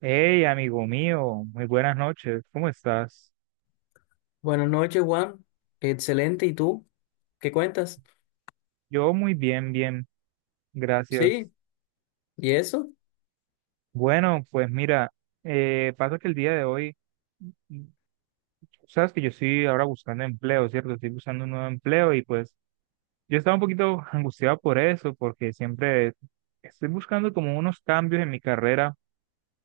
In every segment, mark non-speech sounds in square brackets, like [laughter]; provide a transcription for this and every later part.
Hey, amigo mío, muy buenas noches, ¿cómo estás? Buenas noches, Juan. Excelente. ¿Y tú? ¿Qué cuentas? Yo muy bien, bien, gracias. Sí. ¿Y eso? Bueno, pues mira, pasa que el día de hoy, mm, sabes que yo estoy ahora buscando empleo, ¿cierto? Estoy buscando un nuevo empleo y pues yo estaba un poquito [laughs] angustiado por eso, porque siempre estoy buscando como unos cambios en mi carrera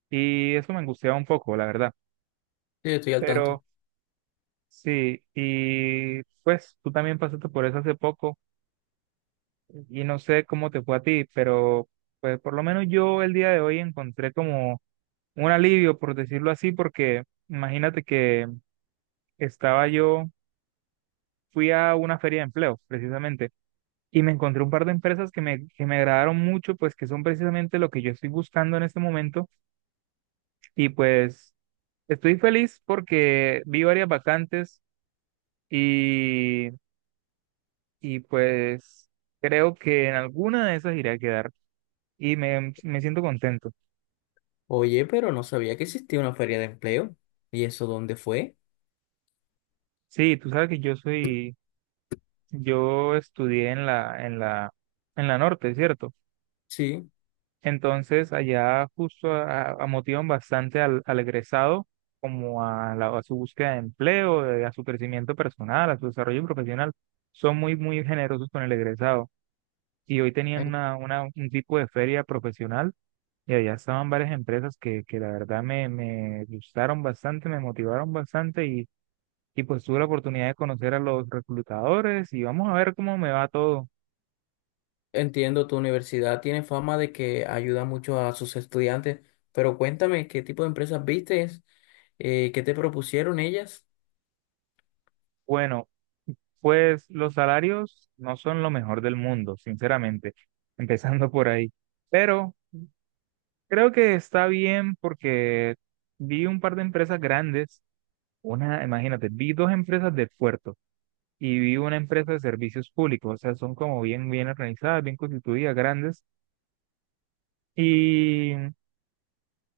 y eso me angustiaba un poco, la verdad. Sí, estoy al tanto. Pero sí, y pues tú también pasaste por eso hace poco. Y no sé cómo te fue a ti, pero pues por lo menos yo el día de hoy encontré como un alivio, por decirlo así, porque imagínate que estaba yo, fui a una feria de empleo, precisamente, y me encontré un par de empresas que que me agradaron mucho, pues que son precisamente lo que yo estoy buscando en este momento, y pues estoy feliz porque vi varias vacantes y, y pues creo que en alguna de esas iré a quedar y me siento contento. Oye, pero no sabía que existía una feria de empleo. ¿Y eso dónde fue? Sí, tú sabes que yo soy, yo estudié en la norte, ¿cierto? Sí. Entonces allá justo motivan bastante al egresado como a, a su búsqueda de empleo, a su crecimiento personal, a su desarrollo profesional. Son muy, muy generosos con el egresado. Y hoy tenían un tipo de feria profesional y allá estaban varias empresas que la verdad me gustaron bastante, me motivaron bastante y pues tuve la oportunidad de conocer a los reclutadores y vamos a ver cómo me va todo. Entiendo, tu universidad tiene fama de que ayuda mucho a sus estudiantes, pero cuéntame, ¿qué tipo de empresas viste? ¿Qué te propusieron ellas? Bueno, pues los salarios no son lo mejor del mundo, sinceramente, [laughs] empezando por ahí. Pero creo que está bien porque vi un par de empresas grandes, una, imagínate, vi dos empresas de puerto y vi una empresa de servicios públicos, o sea, son como bien, bien organizadas, bien constituidas, grandes. Y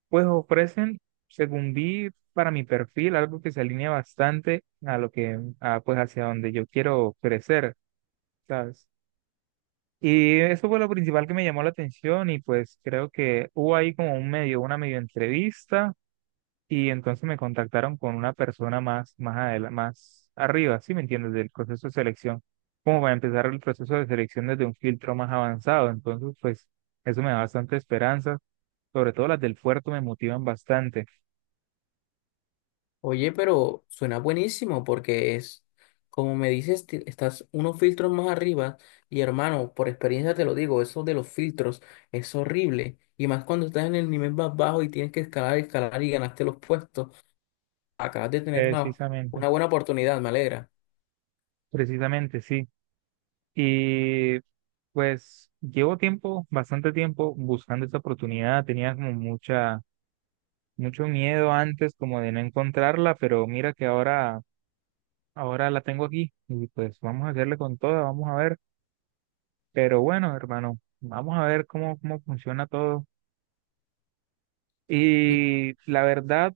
pues ofrecen, según vi, para mi perfil, algo que se alinea bastante a lo que, a, pues hacia donde yo quiero crecer, ¿sabes? Y eso fue lo principal que me llamó la atención y pues creo que hubo ahí como un medio, una medio entrevista y entonces me contactaron con una persona más, más arriba, ¿sí me entiendes? Del proceso de selección, como para empezar el proceso de selección desde un filtro más avanzado. Entonces, pues eso me da bastante esperanza, sobre todo las del puerto me motivan bastante. Oye, pero suena buenísimo porque es, como me dices, estás unos filtros más arriba y hermano, por experiencia te lo digo, eso de los filtros es horrible. Y más cuando estás en el nivel más bajo y tienes que escalar, escalar y ganaste los puestos, acabas de tener Precisamente, una buena oportunidad, me alegra. precisamente, sí. Y pues llevo tiempo, bastante tiempo buscando esta oportunidad. Tenía como mucho miedo antes como de no encontrarla, pero mira que ahora, ahora la tengo aquí y pues vamos a hacerle con toda, vamos a ver. Pero bueno, hermano, vamos a ver cómo funciona todo. Y Y la verdad,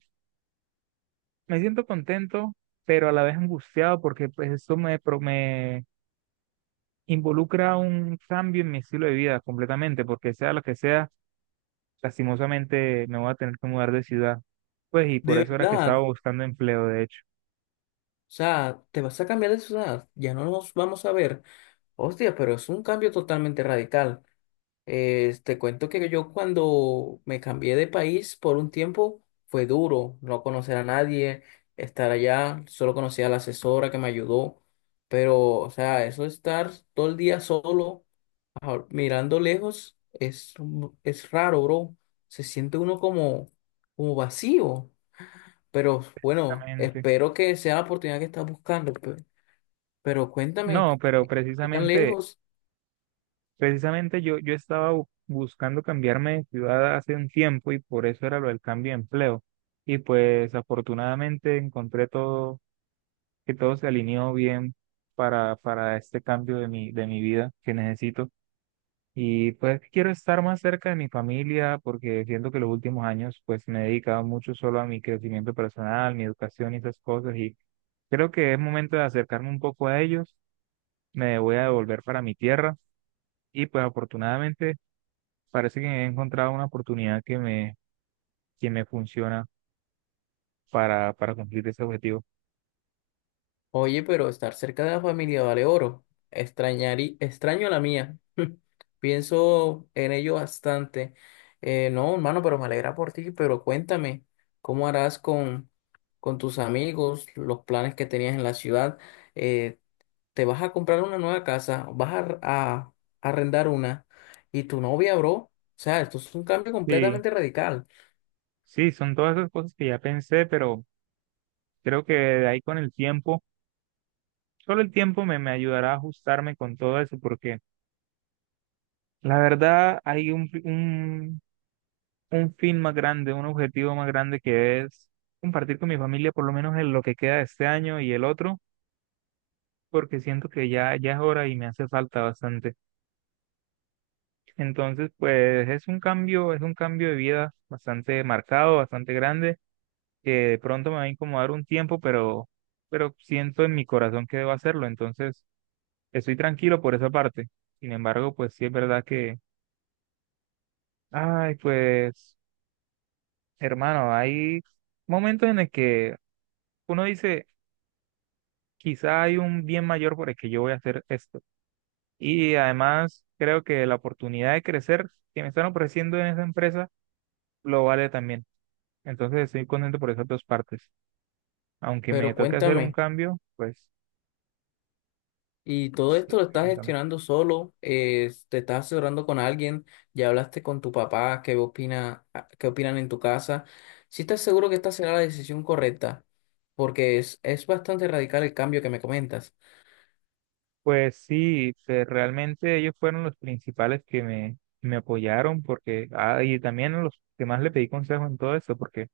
me siento contento, pero a la vez angustiado porque pues esto me involucra un cambio en mi estilo de vida completamente, porque sea lo que sea, lastimosamente me voy a tener que mudar de ciudad. Pues y por de eso era que estaba verdad, o buscando empleo, de hecho. sea, te vas a cambiar de ciudad, ya no nos vamos a ver. Hostia, pero es un cambio totalmente radical. Te cuento que yo cuando me cambié de país por un tiempo fue duro, no conocer a nadie, estar allá, solo conocía a la asesora que me ayudó, pero o sea, eso de estar todo el día solo, mirando lejos, es, es raro, bro. Se siente uno como, como vacío, pero bueno, Precisamente. espero que sea la oportunidad que estás buscando. Pero cuéntame, No, ¿qué pero qué tan precisamente, lejos? precisamente yo estaba buscando cambiarme de ciudad hace un tiempo y por eso era lo del cambio de empleo. Y pues afortunadamente encontré todo, que todo se alineó bien para este cambio de de mi vida que necesito. Y pues quiero estar más cerca de mi familia porque siento que los últimos años pues me he dedicado mucho solo a mi crecimiento personal, mi educación y esas cosas y creo que es momento de acercarme un poco a ellos. Me voy a devolver para mi tierra y pues afortunadamente parece que he encontrado una oportunidad que que me funciona para cumplir ese objetivo. Oye, pero estar cerca de la familia vale oro. Extraño a la mía. [laughs] Pienso en ello bastante. No, hermano, pero me alegra por ti. Pero cuéntame, ¿cómo harás con tus amigos, los planes que tenías en la ciudad? Eh, ¿Te vas a comprar una nueva casa? ¿Vas a arrendar una? ¿Y tu novia, bro? O sea, esto es un cambio Sí, completamente radical. sí, son todas esas cosas que ya pensé, pero creo que de ahí con el tiempo, solo el tiempo me ayudará a ajustarme con todo eso porque... La verdad, hay un un fin más grande, un objetivo más grande que es compartir con mi familia por lo menos en lo que queda de este año y el otro, porque siento que ya, ya es hora y me hace falta bastante. Entonces, pues es un cambio de vida bastante marcado, bastante grande, que de pronto me va a incomodar un tiempo, pero siento en mi corazón que debo hacerlo. Entonces, estoy tranquilo por esa parte. Sin embargo, pues sí es verdad que, ay, pues. Hermano, hay momentos en el que uno dice, quizá hay un bien mayor por el que yo voy a hacer esto. Y además, creo que la oportunidad de crecer que me están ofreciendo en esa empresa lo vale también. Entonces, estoy contento por esas dos partes. Aunque me Pero toque hacer un cuéntame. cambio, pues Y todo sí, esto lo estás pregúntame. gestionando solo, te estás asesorando con alguien, ya hablaste con tu papá, qué opina, qué opinan en tu casa. Si estás seguro que esta será la decisión correcta, porque es bastante radical el cambio que me comentas. Pues sí, que realmente ellos fueron los principales que me apoyaron porque, ah, y también los que más le pedí consejo en todo esto, porque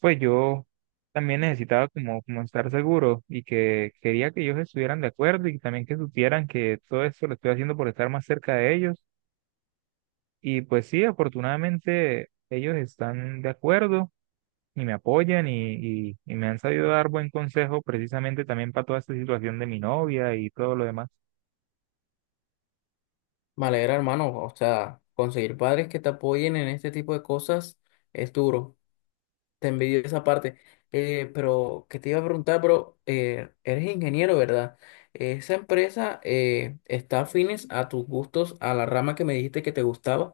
pues yo también necesitaba como, como estar seguro y que quería que ellos estuvieran de acuerdo y también que supieran que todo esto lo estoy haciendo por estar más cerca de ellos. Y pues sí, afortunadamente ellos están de acuerdo y me apoyan y y me han sabido dar buen consejo precisamente también para toda esta situación de mi novia y todo lo demás. Me alegra, hermano, o sea, conseguir padres que te apoyen en este tipo de cosas es duro. Te envidio esa parte. Pero que te iba a preguntar, bro, eres ingeniero, ¿verdad? ¿Esa empresa está afines a tus gustos, a la rama que me dijiste que te gustaba?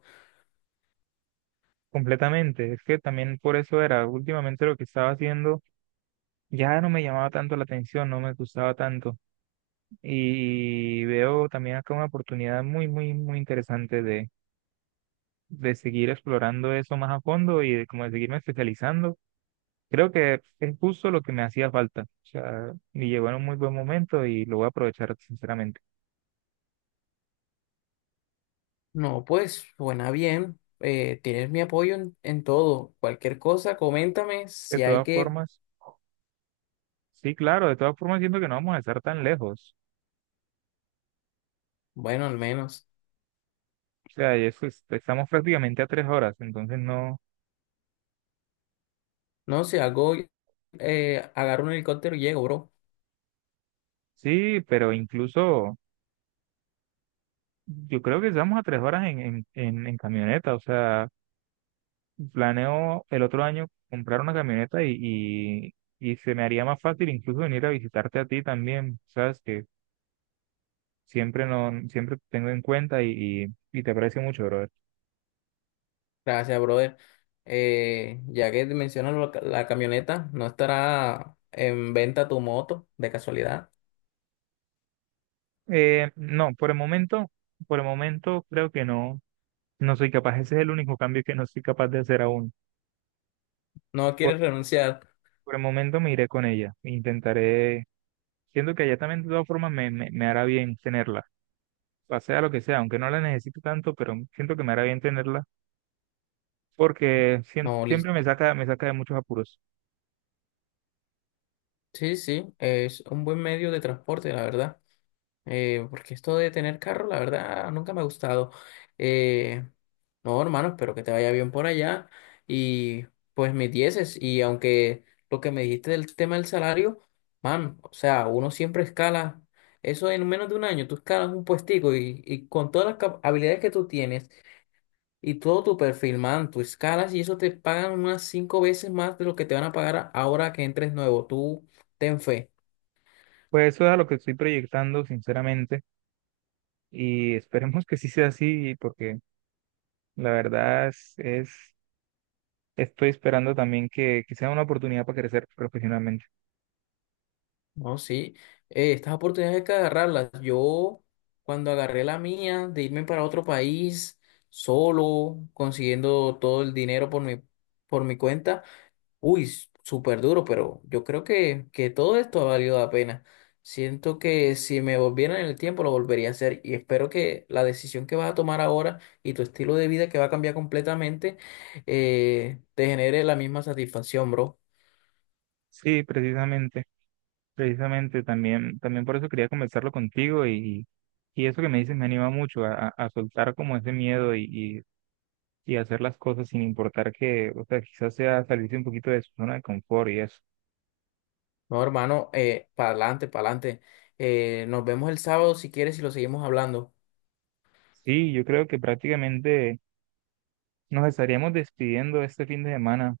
Completamente, es que también por eso era, últimamente lo que estaba haciendo ya no me llamaba tanto la atención, no me gustaba tanto. Y veo también acá una oportunidad muy, muy, muy interesante de seguir explorando eso más a fondo y de, como de seguirme especializando. Creo que es justo lo que me hacía falta. O sea, me llegó en un muy buen momento y lo voy a aprovechar sinceramente. No, pues suena bien. Eh, tienes mi apoyo en todo. Cualquier cosa, coméntame De si hay todas que, formas, sí, claro, de todas formas siento que no vamos a estar tan lejos. bueno, al menos. O sea, y estamos prácticamente a 3 horas, entonces no, No, si hago, agarro un helicóptero y llego, bro. sí, pero incluso yo creo que estamos a 3 horas en en camioneta, o sea... Planeo el otro año comprar una camioneta y y se me haría más fácil incluso venir a visitarte a ti también, sabes que siempre no, siempre te tengo en cuenta y y te aprecio mucho, brother. Gracias, brother. Ya que mencionas la camioneta, ¿no estará en venta tu moto de casualidad? No, por el momento creo que no, no soy capaz, ese es el único cambio que no soy capaz de hacer aún. No Por, quieres renunciar. por el momento me iré con ella, intentaré, siento que ella también de todas formas me hará bien tenerla. O sea lo que sea, aunque no la necesito tanto, pero siento que me hará bien tenerla porque No, siempre listo. Me saca de muchos apuros. Sí, sí, es un buen medio de transporte, la verdad. Porque esto de tener carro, la verdad, nunca me ha gustado. Eh, no, hermano, espero que te vaya bien por allá. Y pues mis dieces. Y aunque lo que me dijiste del tema del salario, man, o sea, uno siempre escala. Eso en menos de un año, tú escalas un puestico y con todas las habilidades que tú tienes y todo tu perfil, man, tus escalas, y eso te pagan unas cinco veces más de lo que te van a pagar ahora que entres nuevo. Tú ten fe, Pues eso es a lo que estoy proyectando, sinceramente, y esperemos que sí sea así, porque la verdad estoy esperando también que sea una oportunidad para crecer profesionalmente. ¿no? Sí, estas oportunidades hay que agarrarlas. Yo, cuando agarré la mía de irme para otro país solo, consiguiendo todo el dinero por mi cuenta, Uy, súper duro, pero yo creo que todo esto ha valido la pena. Siento que si me volviera en el tiempo lo volvería a hacer y espero que la decisión que vas a tomar ahora y tu estilo de vida que va a cambiar completamente te genere la misma satisfacción, bro. Sí, precisamente, precisamente, también, también por eso quería conversarlo contigo y eso que me dices me anima mucho a, a soltar como ese miedo y y hacer las cosas sin importar que, o sea, quizás sea salirse un poquito de su zona de confort y eso. No, hermano, para adelante, para adelante. Nos vemos el sábado si quieres y lo seguimos hablando. Sí, yo creo que prácticamente nos estaríamos despidiendo este fin de semana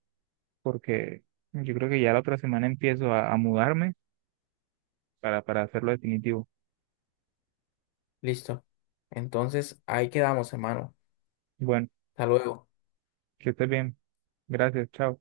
porque yo creo que ya la otra semana empiezo a mudarme para hacerlo definitivo. Listo. Entonces, ahí quedamos, hermano. Bueno, Hasta luego. que estés bien. Gracias, chao.